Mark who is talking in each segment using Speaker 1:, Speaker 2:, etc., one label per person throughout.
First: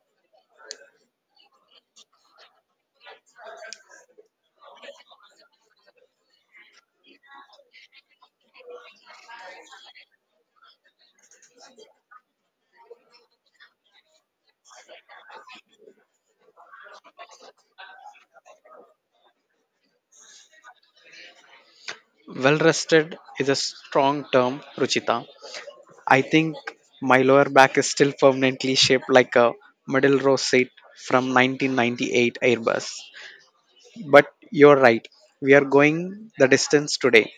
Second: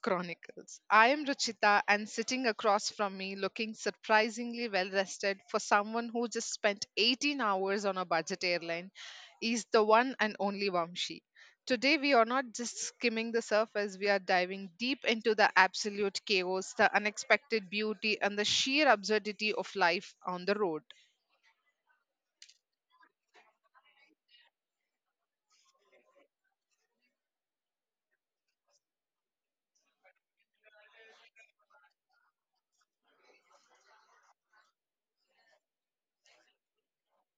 Speaker 1: Chronicles. I am Ruchita, and sitting across from me, looking surprisingly well rested for someone who just spent 18 hours on a budget airline, is the one and only Vamshi. Today, we are not just skimming the surface, we are diving deep into the absolute chaos, the unexpected beauty, and the sheer absurdity of life on the road.
Speaker 2: Well rested is a strong term, Ruchita. I think my lower back is still permanently shaped like a middle row seat from 1998 Airbus. But you're right, we are going the distance today.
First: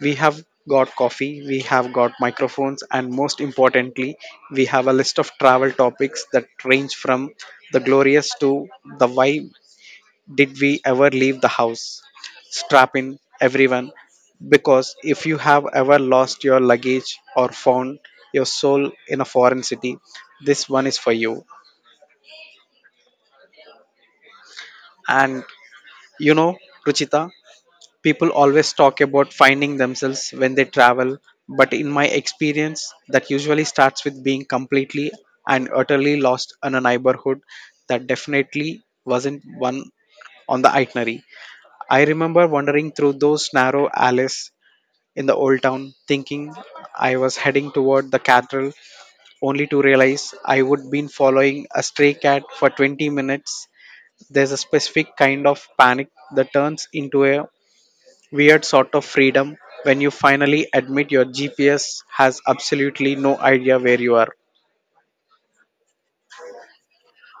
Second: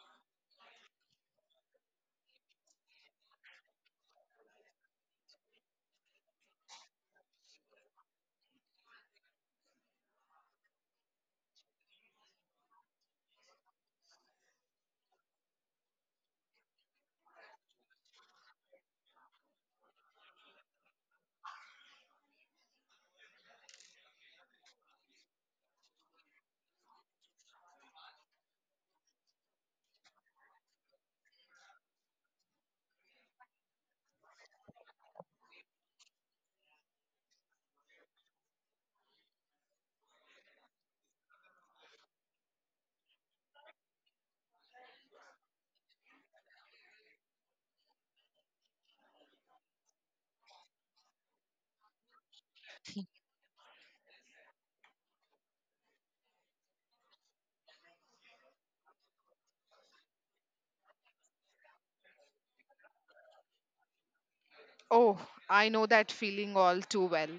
Speaker 2: We have got coffee, we have got microphones, and most importantly, we have a list of travel topics that range from the glorious to the why did we ever leave the house? Strap in, everyone, because if you have ever lost your luggage or found your soul in a foreign city, this one is for you. And you know, Ruchita, people always talk about finding themselves when they travel, but in my experience, that usually starts with being completely and utterly lost in a neighborhood that definitely wasn't one on the itinerary. I remember wandering through those narrow alleys in the old town, thinking I was heading toward the cathedral, only to realize I would been following a stray cat for 20 minutes. There's a specific kind of panic that turns into a weird sort of freedom when you finally admit your GPS has absolutely no idea where you are.
Speaker 1: Oh, I know that feeling all too well.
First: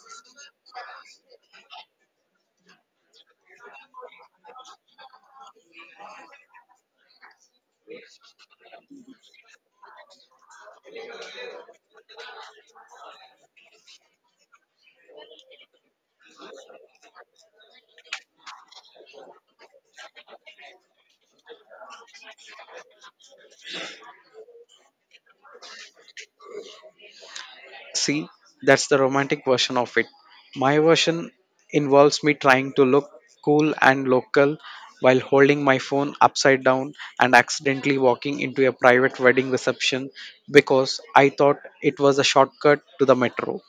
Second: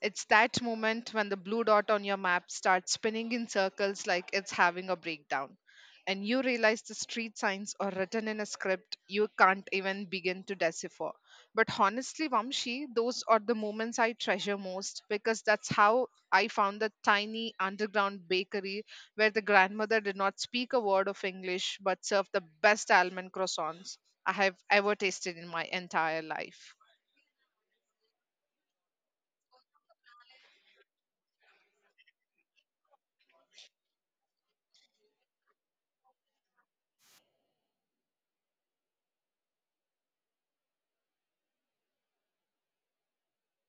Speaker 1: It's that moment when the blue dot on your map starts spinning in circles like it's having a breakdown. And you realize the street signs are written in a script you can't even begin to decipher. But honestly, Vamshi, those are the moments I treasure most, because that's how I found the tiny underground bakery where the grandmother did not speak a word of English but served the best almond croissants I have ever tasted in my entire life.
Speaker 2: See, that's the romantic version of it. My version involves me trying to look cool and local while holding my phone upside down and accidentally walking into a private wedding reception because I thought it was a shortcut to the metro.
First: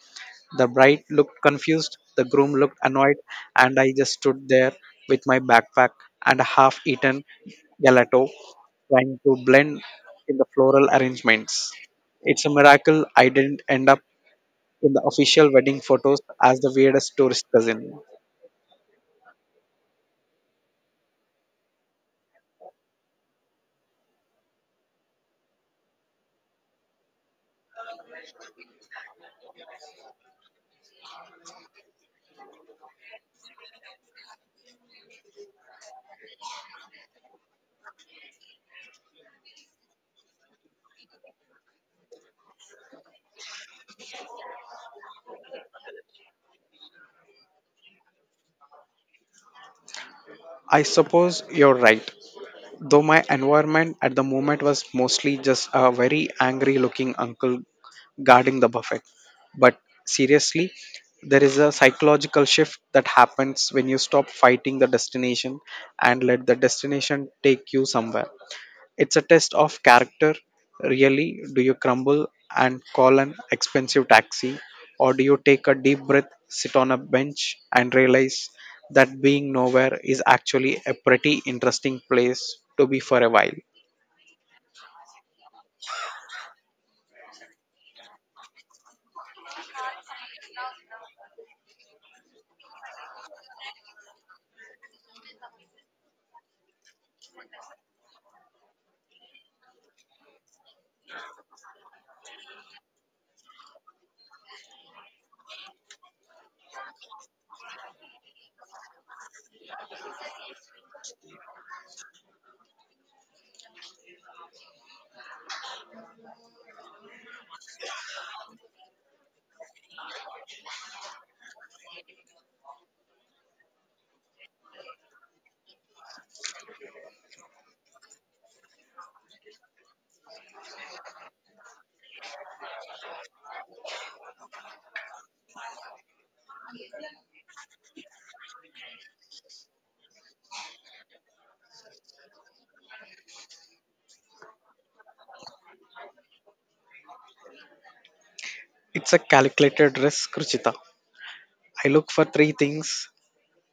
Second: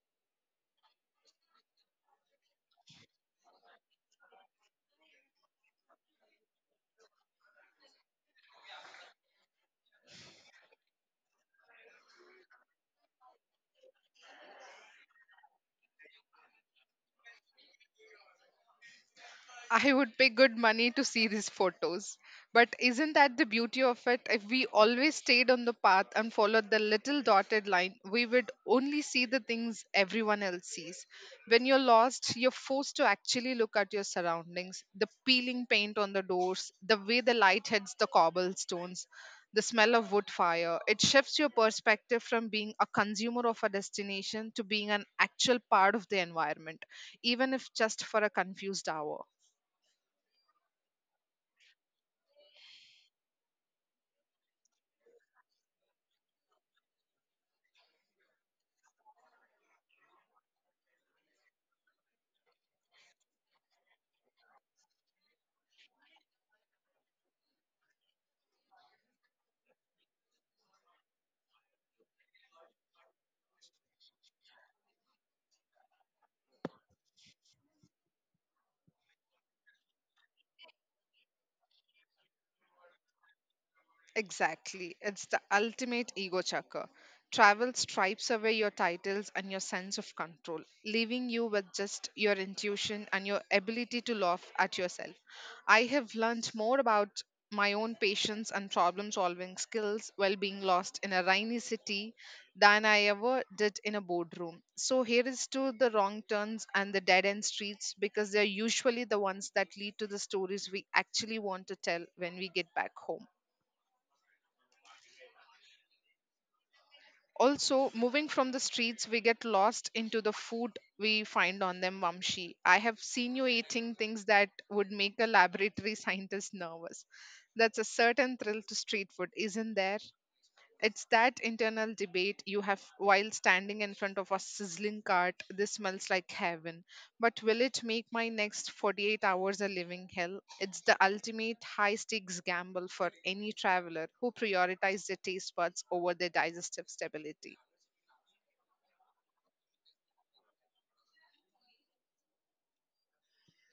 Speaker 2: The bride looked confused, the groom looked annoyed, and I just stood there with my backpack and a half eaten gelato trying to blend in the floral arrangements. It's a miracle I didn't end up in the official wedding photos as the weirdest tourist cousin.
Speaker 1: I would pay good money to see these photos. But isn't that the beauty of it? If we always stayed on the path and followed the little dotted line, we would only see the things everyone else sees. When you're lost, you're forced to actually look at your surroundings, the peeling paint on the doors, the way the light hits the cobblestones, the smell of wood fire. It shifts your perspective from being a consumer of a destination to being an actual part of the environment, even if just for a confused hour.
Speaker 2: I suppose you're right, though my environment at the moment was mostly just a very angry looking uncle guarding the buffet. But seriously, there is a psychological shift that happens when you stop fighting the destination and let the destination take you somewhere. It's a test of character, really. Do you crumble and call an expensive taxi, or do you take a deep breath, sit on a bench, and realize that being nowhere is actually a pretty interesting place to be for a while?
Speaker 1: Exactly. It's the ultimate ego chucker. Travel stripes away your titles and your sense of control, leaving you with just your intuition and your ability to laugh at yourself. I have learned more about my own patience and problem solving skills while being lost in a rainy city than I ever did in a boardroom. So, here is to the wrong turns and the dead end streets, because they're usually the ones that lead to the stories we actually want to tell when we get back home. Also, moving from the streets we get lost into the food we find on them, Vamshi, I have seen you eating things that would make a laboratory scientist nervous. That's a certain thrill to street food, isn't there? It's that internal debate you have while standing in front of a sizzling cart: this smells like heaven, but will it make my next 48 hours a living hell? It's the ultimate high stakes gamble for any traveler who prioritizes their taste buds over their digestive stability.
Speaker 2: It's a calculated risk, Ruchita. I look for three things:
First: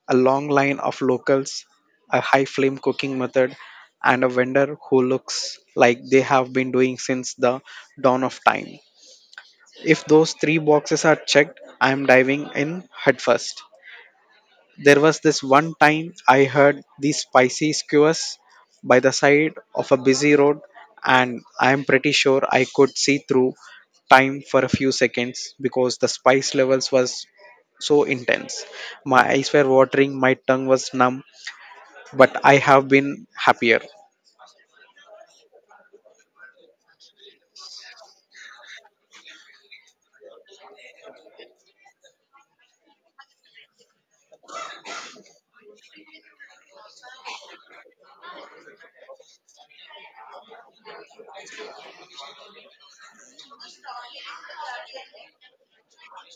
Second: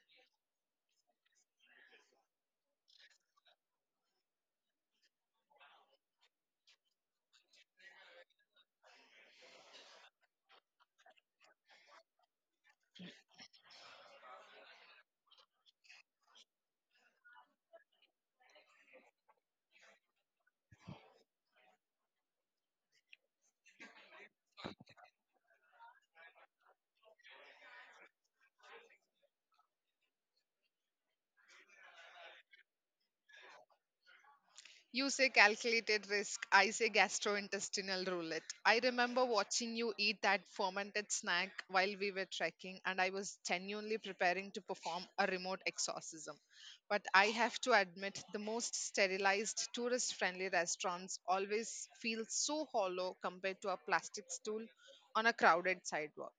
Speaker 2: a long line of locals, a high flame cooking method, and a vendor who looks like they have been doing since the dawn of time. If those three boxes are checked, I am diving in headfirst. There was this one time I heard these spicy skewers by the side of a busy road, and I am pretty sure I could see through time for a few seconds because the spice levels was so intense. My eyes were watering, my tongue was numb, but I have been happier.
Speaker 1: You say calculated risk. I say gastrointestinal roulette. I remember watching you eat that fermented snack while we were trekking, and I was genuinely preparing to perform a remote exorcism. But I have to admit, the most sterilized, tourist friendly restaurants always feel so hollow compared to a plastic stool on a crowded sidewalk.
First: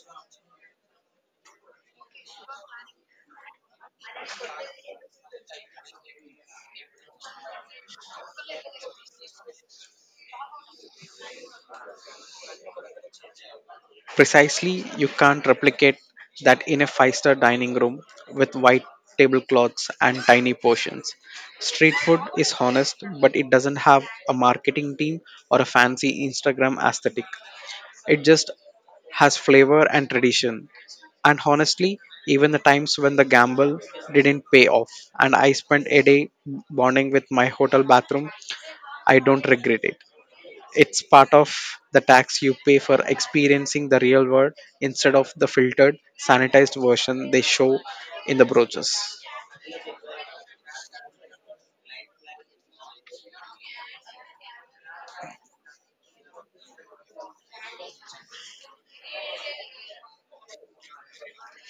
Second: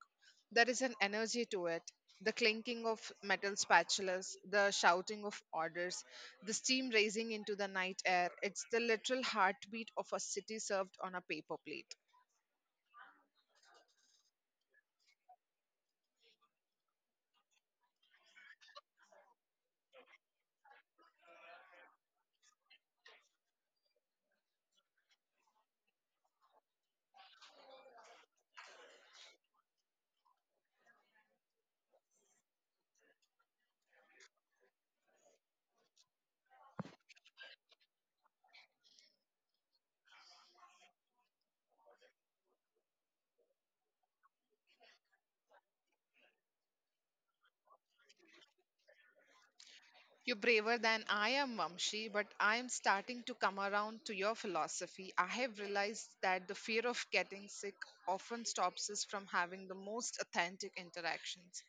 Speaker 1: There is an energy to it, the clinking of metal spatulas, the shouting of orders, the steam rising into the night air. It's the literal heartbeat of a city served on a paper plate.
Speaker 2: Precisely, you can't replicate that in a five-star dining room with white tablecloths and tiny portions. Street food is honest, but it doesn't have a marketing team or a fancy Instagram aesthetic. It just has flavor and tradition. And honestly, even the times when the gamble didn't pay off and I spent a day bonding with my hotel bathroom, I don't regret it. It's part of the tax you pay for experiencing the real world instead of the filtered, sanitized version they show in the brochures.
Speaker 1: You're braver than I am, Vamshi, but I am starting to come around to your philosophy. I have realized that the fear of getting sick often stops us from having the most authentic interactions.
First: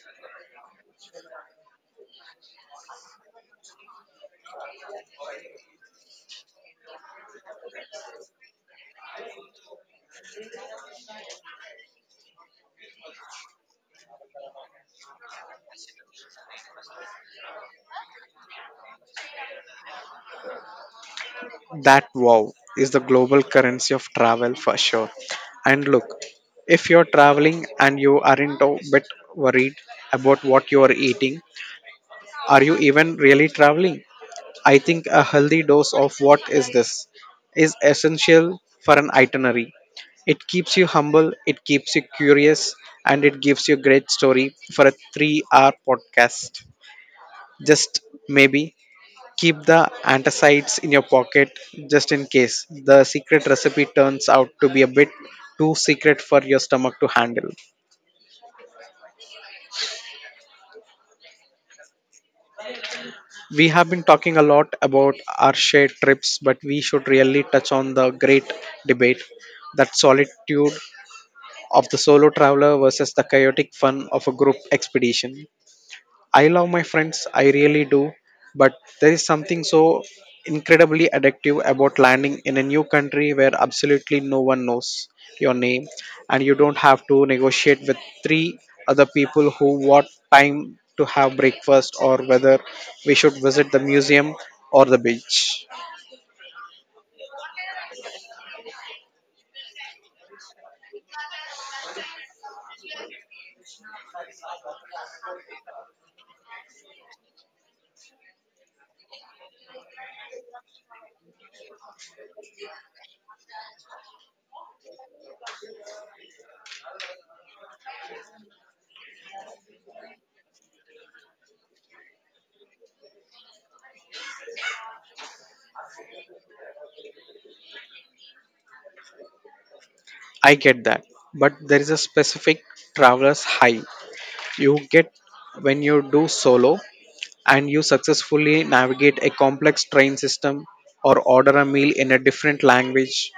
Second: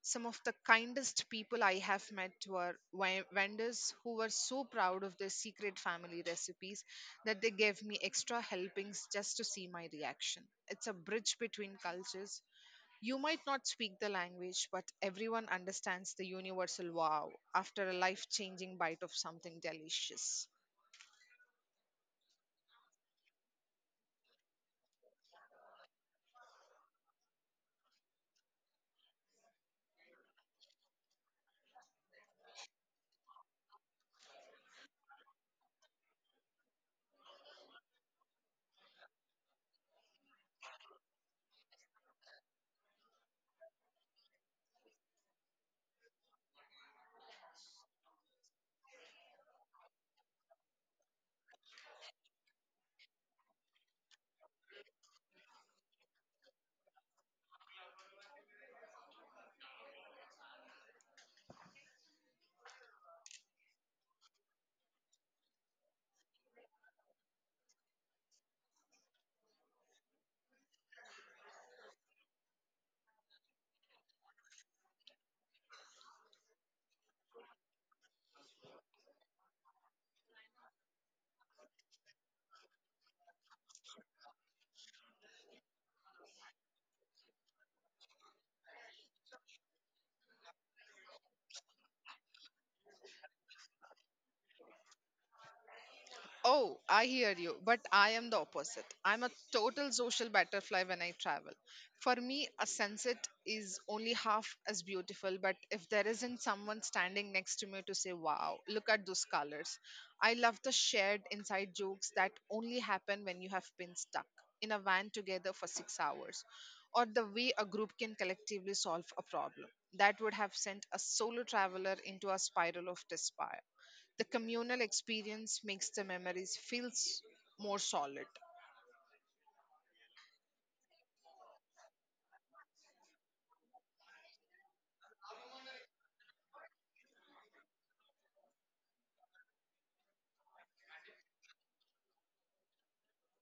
Speaker 1: Some of the kindest people I have met were vendors who were so proud of their secret family recipes that they gave me extra helpings just to see my reaction. It's a bridge between cultures. You might not speak the language, but everyone understands the universal wow after a life changing bite of something delicious.
Speaker 2: That wow is the global currency of travel for sure. And look, if you're traveling and you aren't a bit worried about what you are eating, are you even really traveling? I think a healthy dose of what is this is essential for an itinerary. It keeps you humble, it keeps you curious, and it gives you a great story for a 3-hour podcast. Just maybe keep the antacids in your pocket just in case the secret recipe turns out to be a bit too secret for your stomach to handle. We have been talking a lot about our shared trips, but we should really touch on the great debate: that solitude of the solo traveler versus the chaotic fun of a group expedition. I love my friends, I really do, but there is something so incredibly addictive about landing in a new country where absolutely no one knows your name and you don't have to negotiate with three other people who what time to have breakfast or whether we should visit the museum or the beach.
Speaker 1: Oh, I hear you, but I am the opposite. I'm a total social butterfly when I travel. For me, a sunset is only half as beautiful, but if there isn't someone standing next to me to say, wow, look at those colors. I love the shared inside jokes that only happen when you have been stuck in a van together for 6 hours, or the way a group can collectively solve a problem that would have sent a solo traveler into a spiral of despair. The communal experience makes the memories more solid.
Speaker 2: I get that, but there is a specific traveler's high you get when you do solo and you successfully navigate a complex train system or order a meal in a different language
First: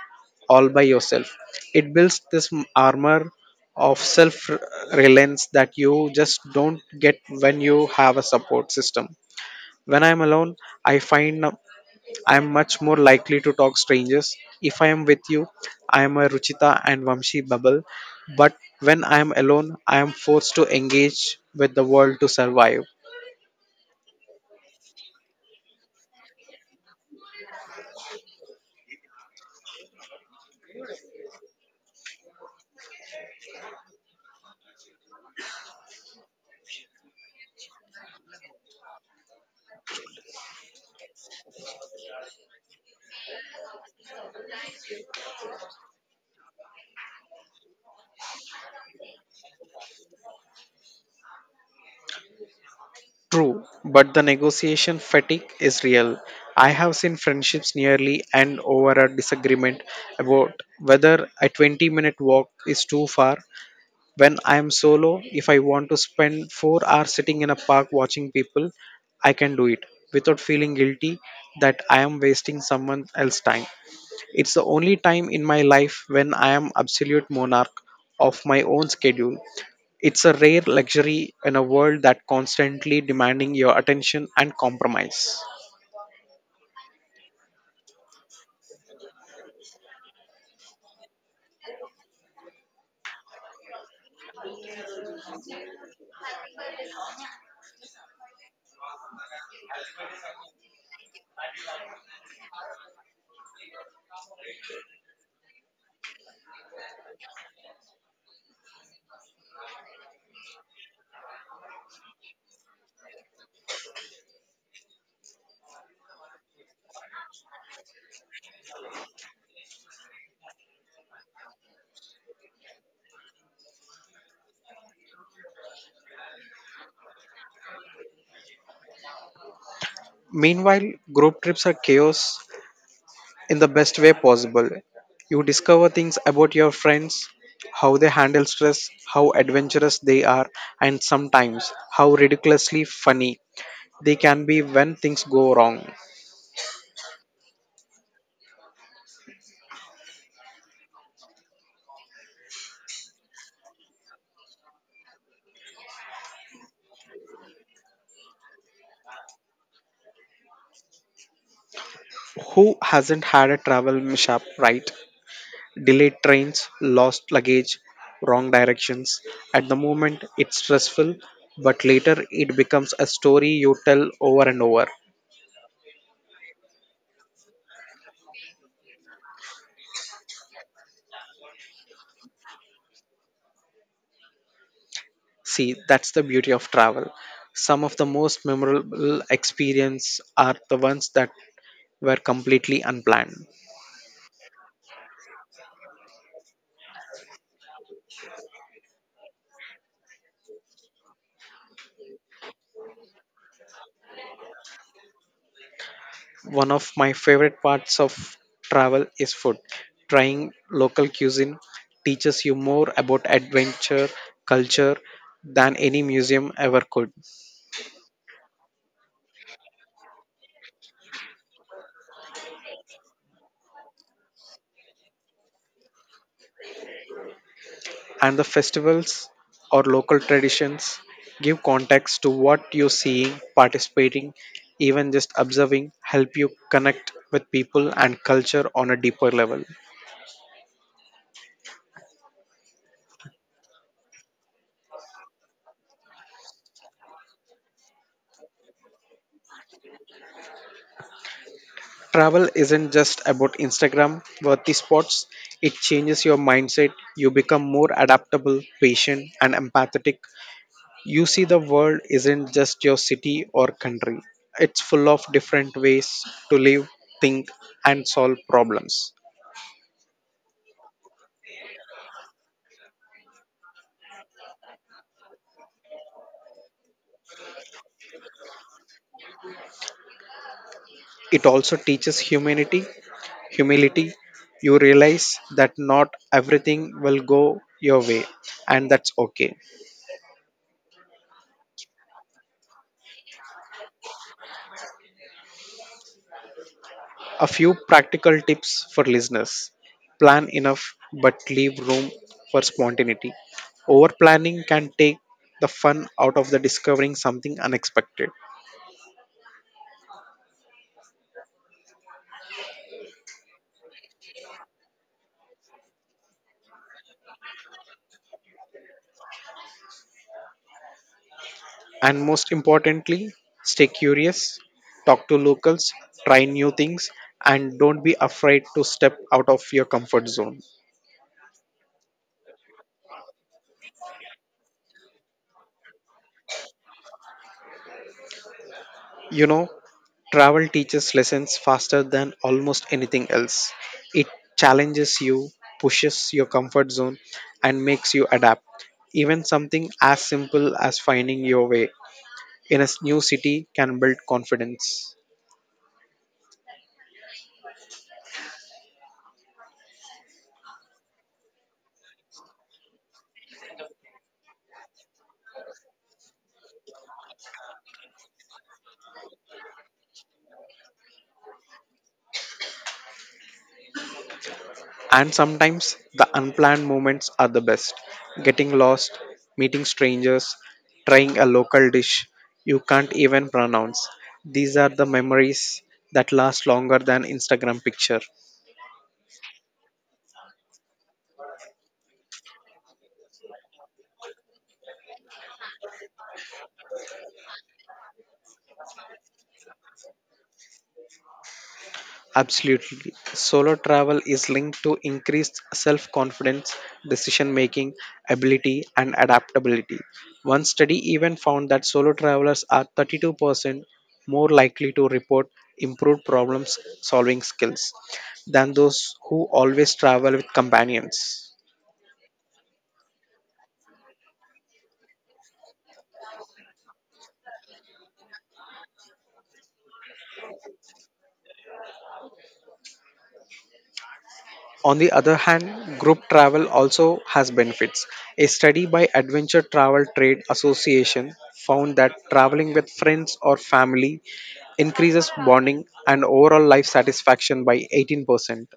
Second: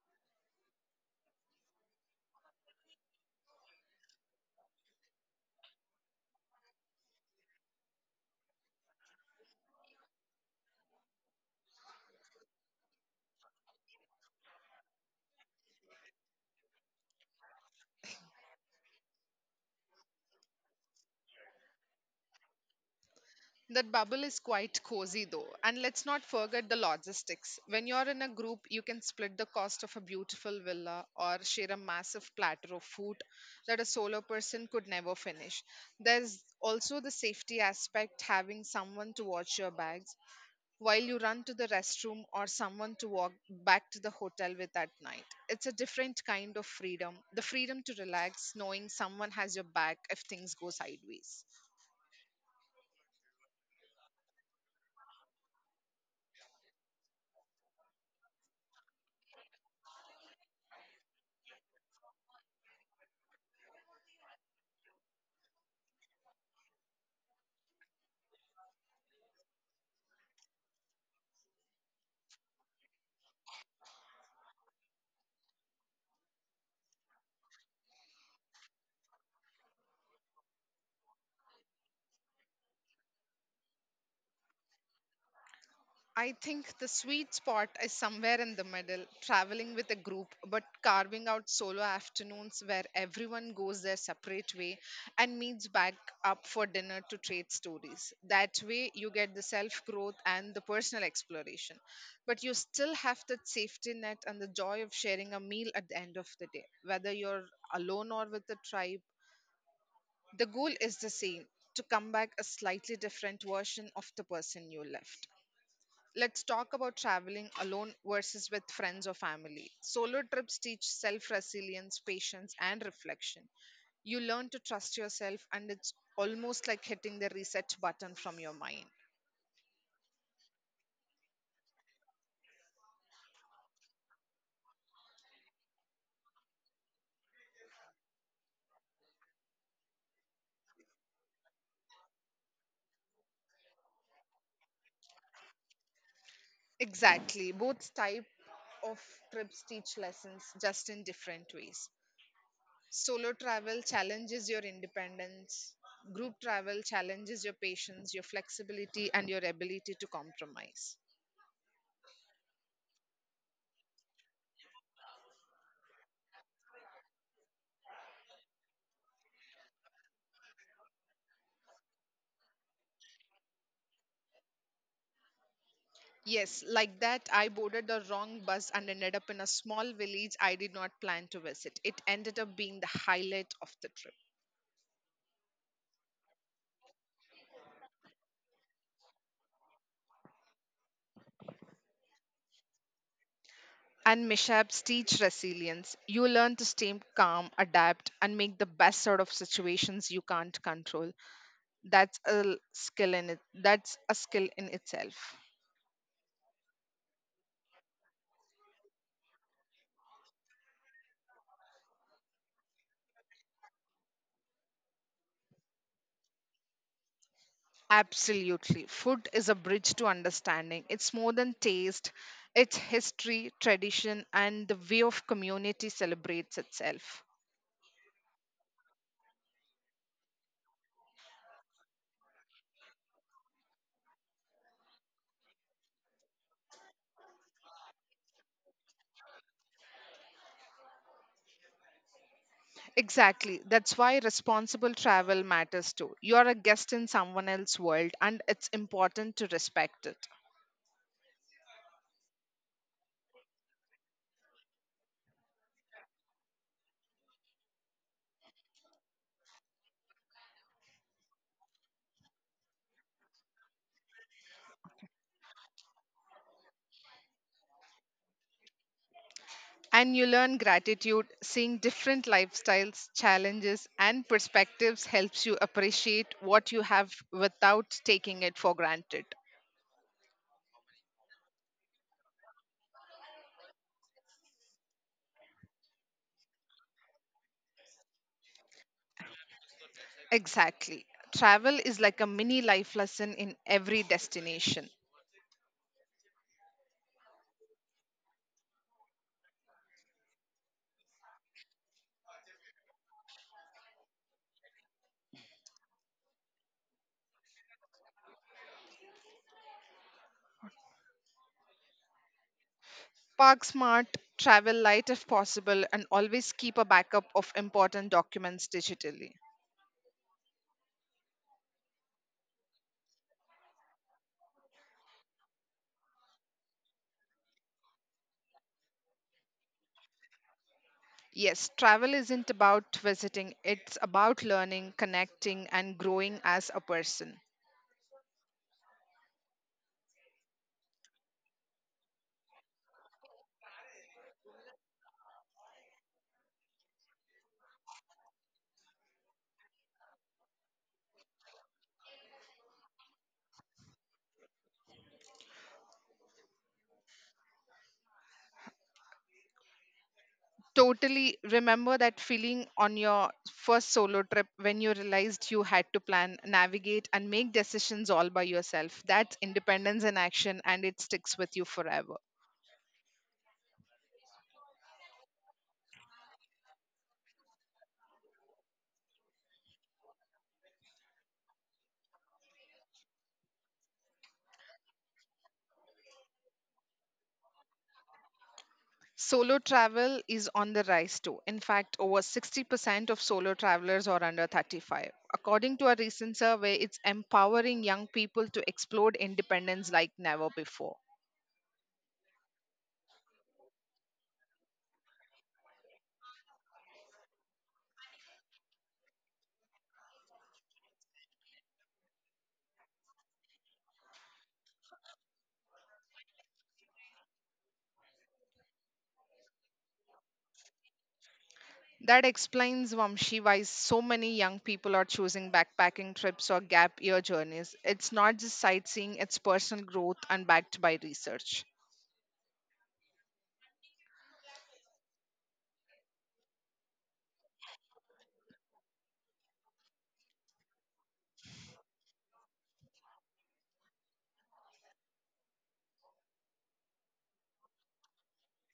Speaker 2: all by yourself. It builds this armor of self reliance that you just don't get when you have a support system. When I'm alone, I find I'm much more likely to talk strangers. If I am with you, I am a Ruchita and Vamshi bubble, but when I am alone, I am forced to engage with the world to survive.
Speaker 1: That bubble is quite cozy though. And let's not forget the logistics. When you're in a group, you can split the cost of a beautiful villa or share a massive platter of food that a solo person could never finish. There's also the safety aspect, having someone to watch your bags while you run to the restroom, or someone to walk back to the hotel with at night. It's a different kind of freedom, the freedom to relax, knowing someone has your back if things go sideways.
Speaker 2: True, but the negotiation fatigue is real. I have seen friendships nearly end over a disagreement about whether a 20-minute walk is too far. When I am solo, if I want to spend 4 hours sitting in a park watching people, I can do it without feeling guilty that I am wasting someone else's time. It's the only time in my life when I am absolute monarch of my own schedule. It's a rare luxury in a world that constantly demanding your attention and compromise.
Speaker 1: I think the sweet spot is somewhere in the middle, traveling with a group, but carving out solo afternoons where everyone goes their separate way and meets back up for dinner to trade stories. That way, you get the self growth and the personal exploration, but you still have that safety net and the joy of sharing a meal at the end of the day, whether you're alone or with a tribe. The goal is the same, to come back a slightly different version of the person you left. Let's talk about traveling alone versus with friends or family. Solo trips teach self resilience, patience, and reflection. You learn to trust yourself, and it's almost like hitting the reset button from your mind.
Speaker 2: Meanwhile, group trips are chaos in the best way possible. You discover things about your friends, how they handle stress, how adventurous they are, and sometimes how ridiculously funny they can be when things go wrong.
Speaker 1: Exactly. Both type of trips teach lessons just in different ways. Solo travel challenges your independence. Group travel challenges your patience, your flexibility, and your ability to compromise.
Speaker 2: Who hasn't had a travel mishap, right? Delayed trains, lost luggage, wrong directions. At the moment, it's stressful, but later it becomes a story you tell over and over.
Speaker 1: Yes, like that, I boarded the wrong bus and ended up in a small village I did not plan to visit. It ended up being the highlight of the trip.
Speaker 2: See, that's the beauty of travel. Some of the most memorable experiences are the ones that were completely unplanned.
Speaker 1: And mishaps teach resilience. You learn to stay calm, adapt, and make the best out of situations you can't control. That's a l- skill in it. That's a skill in itself.
Speaker 2: One of my favorite parts of travel is food. Trying local cuisine teaches you more about adventure, culture, than any museum ever could.
Speaker 1: Absolutely. Food is a bridge to understanding. It's more than taste, it's history, tradition, and the way of community celebrates itself.
Speaker 2: And the festivals or local traditions give context to what you're seeing, participating, even just observing help you connect with people and culture on a deeper level.
Speaker 1: Exactly. That's why responsible travel matters too. You're a guest in someone else's world, and it's important to respect it.
Speaker 2: Travel isn't just about Instagram worthy spots, it changes your mindset. You become more adaptable, patient, and empathetic. You see the world isn't just your city or country, it's full of different ways to live, think, and solve problems.
Speaker 1: And you learn gratitude, seeing different lifestyles, challenges, and perspectives helps you appreciate what you have without taking it for granted.
Speaker 2: It also teaches humanity, humility. You realize that not everything will go your way, and that's okay.
Speaker 1: Exactly. Travel is like a mini life lesson in every destination.
Speaker 2: A few practical tips for listeners: plan enough, but leave room for spontaneity. Over planning can take the fun out of the discovering something unexpected.
Speaker 1: Park smart, travel light if possible, and always keep a backup of important documents digitally.
Speaker 2: And most importantly, stay curious, talk to locals, try new things, and don't be afraid to step out of your comfort zone.
Speaker 1: Yes, travel isn't about visiting, it's about learning, connecting, and growing as a person.
Speaker 2: You know, travel teaches lessons faster than almost anything else. It challenges you, pushes your comfort zone, and makes you adapt. Even something as simple as finding your way in a new city can build confidence.
Speaker 1: Totally remember that feeling on your first solo trip when you realized you had to plan, navigate, and make decisions all by yourself. That's independence in action, and it sticks with you forever.
Speaker 2: And sometimes the unplanned moments are the best. Getting lost, meeting strangers, trying a local dish you can't even pronounce. These are the memories that last longer than Instagram picture.
Speaker 1: Solo travel is on the rise too. In fact, over 60% of solo travelers are under 35. According to a recent survey, it's empowering young people to explore independence like never before.
Speaker 2: Absolutely. Solo travel is linked to increased self confidence, decision making, ability, and adaptability. One study even found that solo travelers are 32% more likely to report improved problem solving skills than those who always travel with companions.
Speaker 1: That explains, Vamshi, why so many young people are choosing backpacking trips or gap year journeys. It's not just sightseeing, it's personal growth and backed by research.
Speaker 2: On the other hand, group travel also has benefits. A study by Adventure Travel Trade Association found that traveling with friends or family increases bonding and overall life satisfaction by 18%.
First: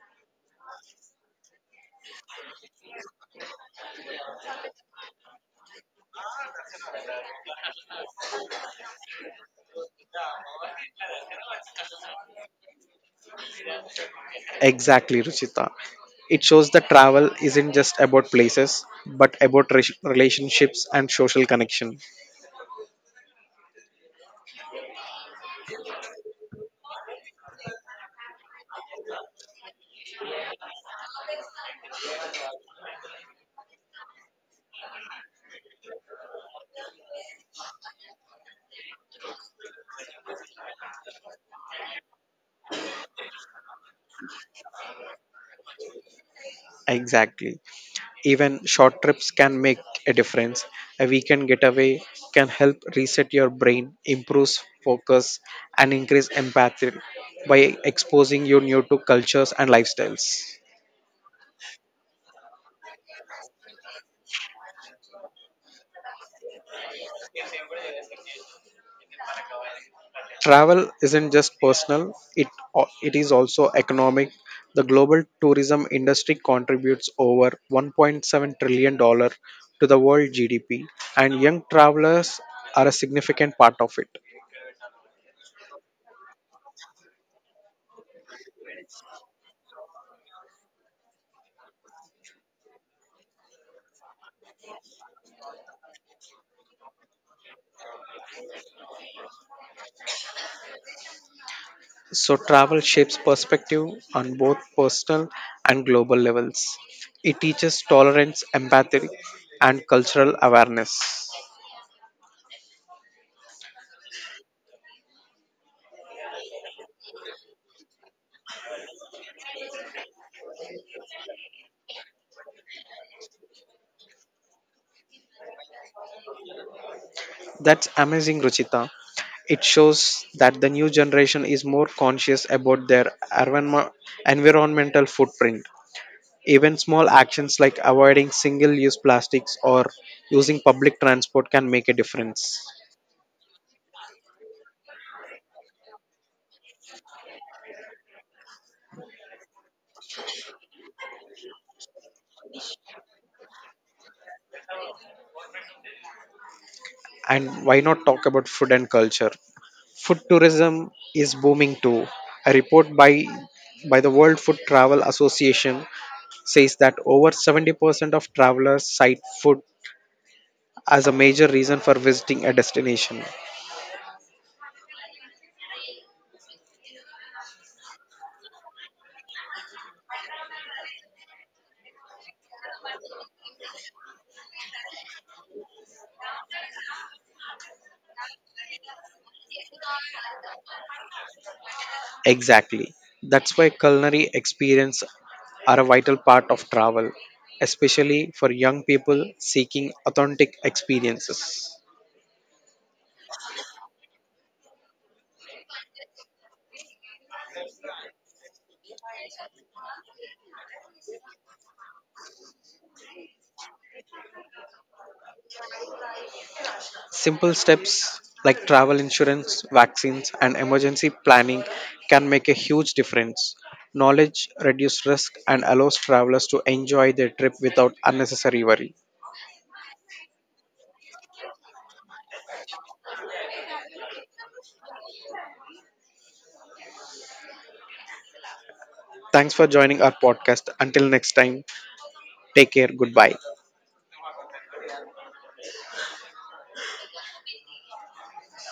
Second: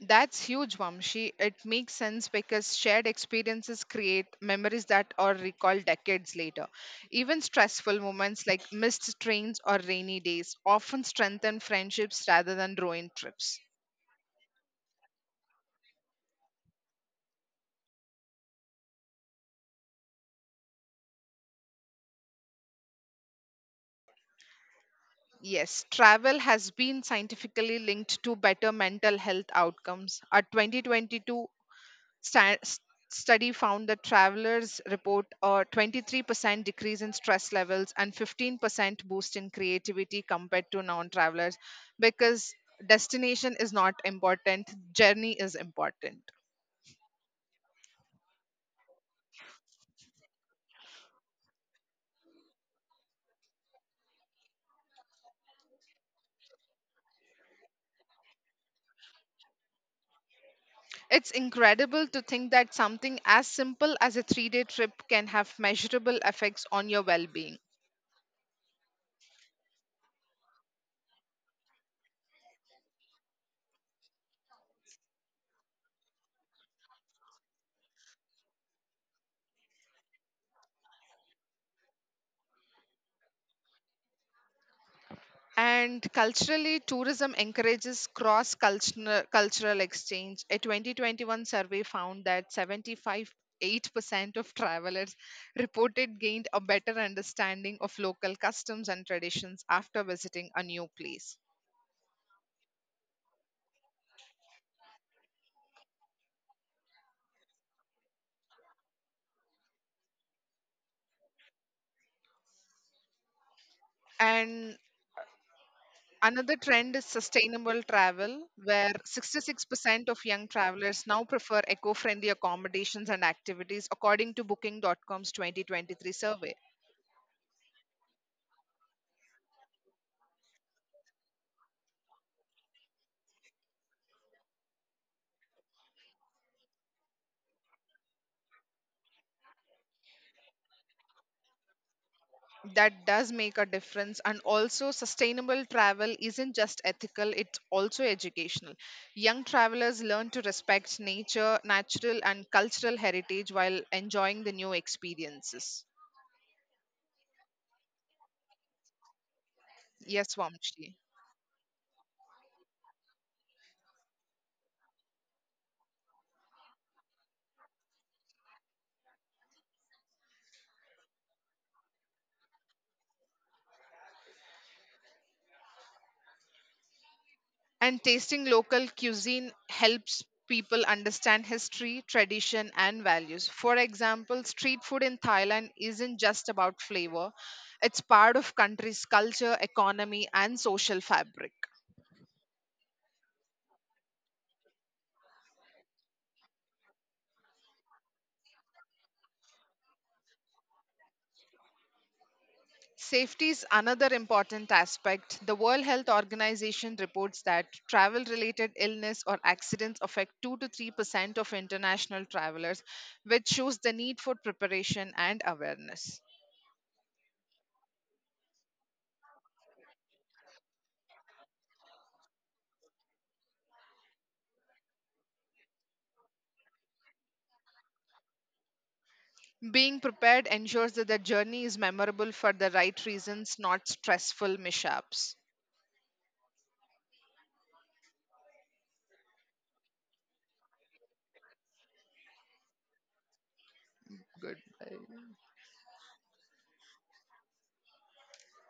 Speaker 1: That's huge, Vamshi. It makes sense because shared experiences create memories that are recalled decades later. Even stressful moments like missed trains or rainy days often strengthen friendships rather than ruin trips.
Speaker 2: Exactly, Ruchita. It shows that travel isn't just about places, but about relationships and social connection.
Speaker 1: Yes, travel has been scientifically linked to better mental health outcomes. A 2022 Sta- s- study found that travelers report a 23% decrease in stress levels and 15% boost in creativity compared to non-travelers, because destination is not important, journey is important.
Speaker 2: Exactly. Even short trips can make a difference. A weekend getaway can help reset your brain, improve focus, and increase empathy by exposing you new to cultures and lifestyles.
Speaker 1: It's incredible to think that something as simple as a 3-day trip can have measurable effects on your well-being.
Speaker 2: Travel isn't just personal, it is also economic. The global tourism industry contributes over $1.7 trillion to the world GDP, and young travelers are a significant part of it.
Speaker 1: And culturally, tourism encourages cross cultural exchange. A 2021 survey found that 75.8% of travelers reported gained a better understanding of local customs and traditions after visiting a new place.
Speaker 2: So, travel shapes perspective on both personal and global levels. It teaches tolerance, empathy, and cultural awareness.
Speaker 1: And another trend is sustainable travel, where 66% of young travelers now prefer eco friendly accommodations and activities, according to Booking.com's 2023 survey.
Speaker 2: That's amazing, Ruchita. It shows that the new generation is more conscious about their environmental footprint. Even small actions like avoiding single use plastics or using public transport can make a difference.
Speaker 1: That does make a difference, and also sustainable travel isn't just ethical, it's also educational. Young travelers learn to respect nature, natural and cultural heritage, while enjoying the new experiences.
Speaker 2: And why not talk about food and culture? Food
Speaker 1: Yes,
Speaker 2: tourism
Speaker 1: Vamshi.
Speaker 2: is booming too. A report by the World Food Travel Association says that over 70% of travelers cite food as a major reason for visiting a destination.
Speaker 1: And tasting local cuisine helps people understand history, tradition and values. For example, street food in Thailand isn't just about flavor, it's part of country's culture, economy and social fabric.
Speaker 2: Exactly. That's why culinary experience are a vital part of travel, especially for young people seeking authentic experiences.
Speaker 1: Safety is another important aspect. The World Health Organization reports that travel related illness or accidents affect 2 to 3% of international travelers, which shows the need for preparation and awareness.
Speaker 2: Simple steps like travel insurance, vaccines, and emergency planning can make a huge difference. Knowledge reduces risk and allows travelers to enjoy their trip without unnecessary worry.
Speaker 1: Being prepared ensures that the journey is memorable for the right reasons, not stressful mishaps.
Speaker 2: Thanks for joining our podcast. Until next time, take care. Goodbye.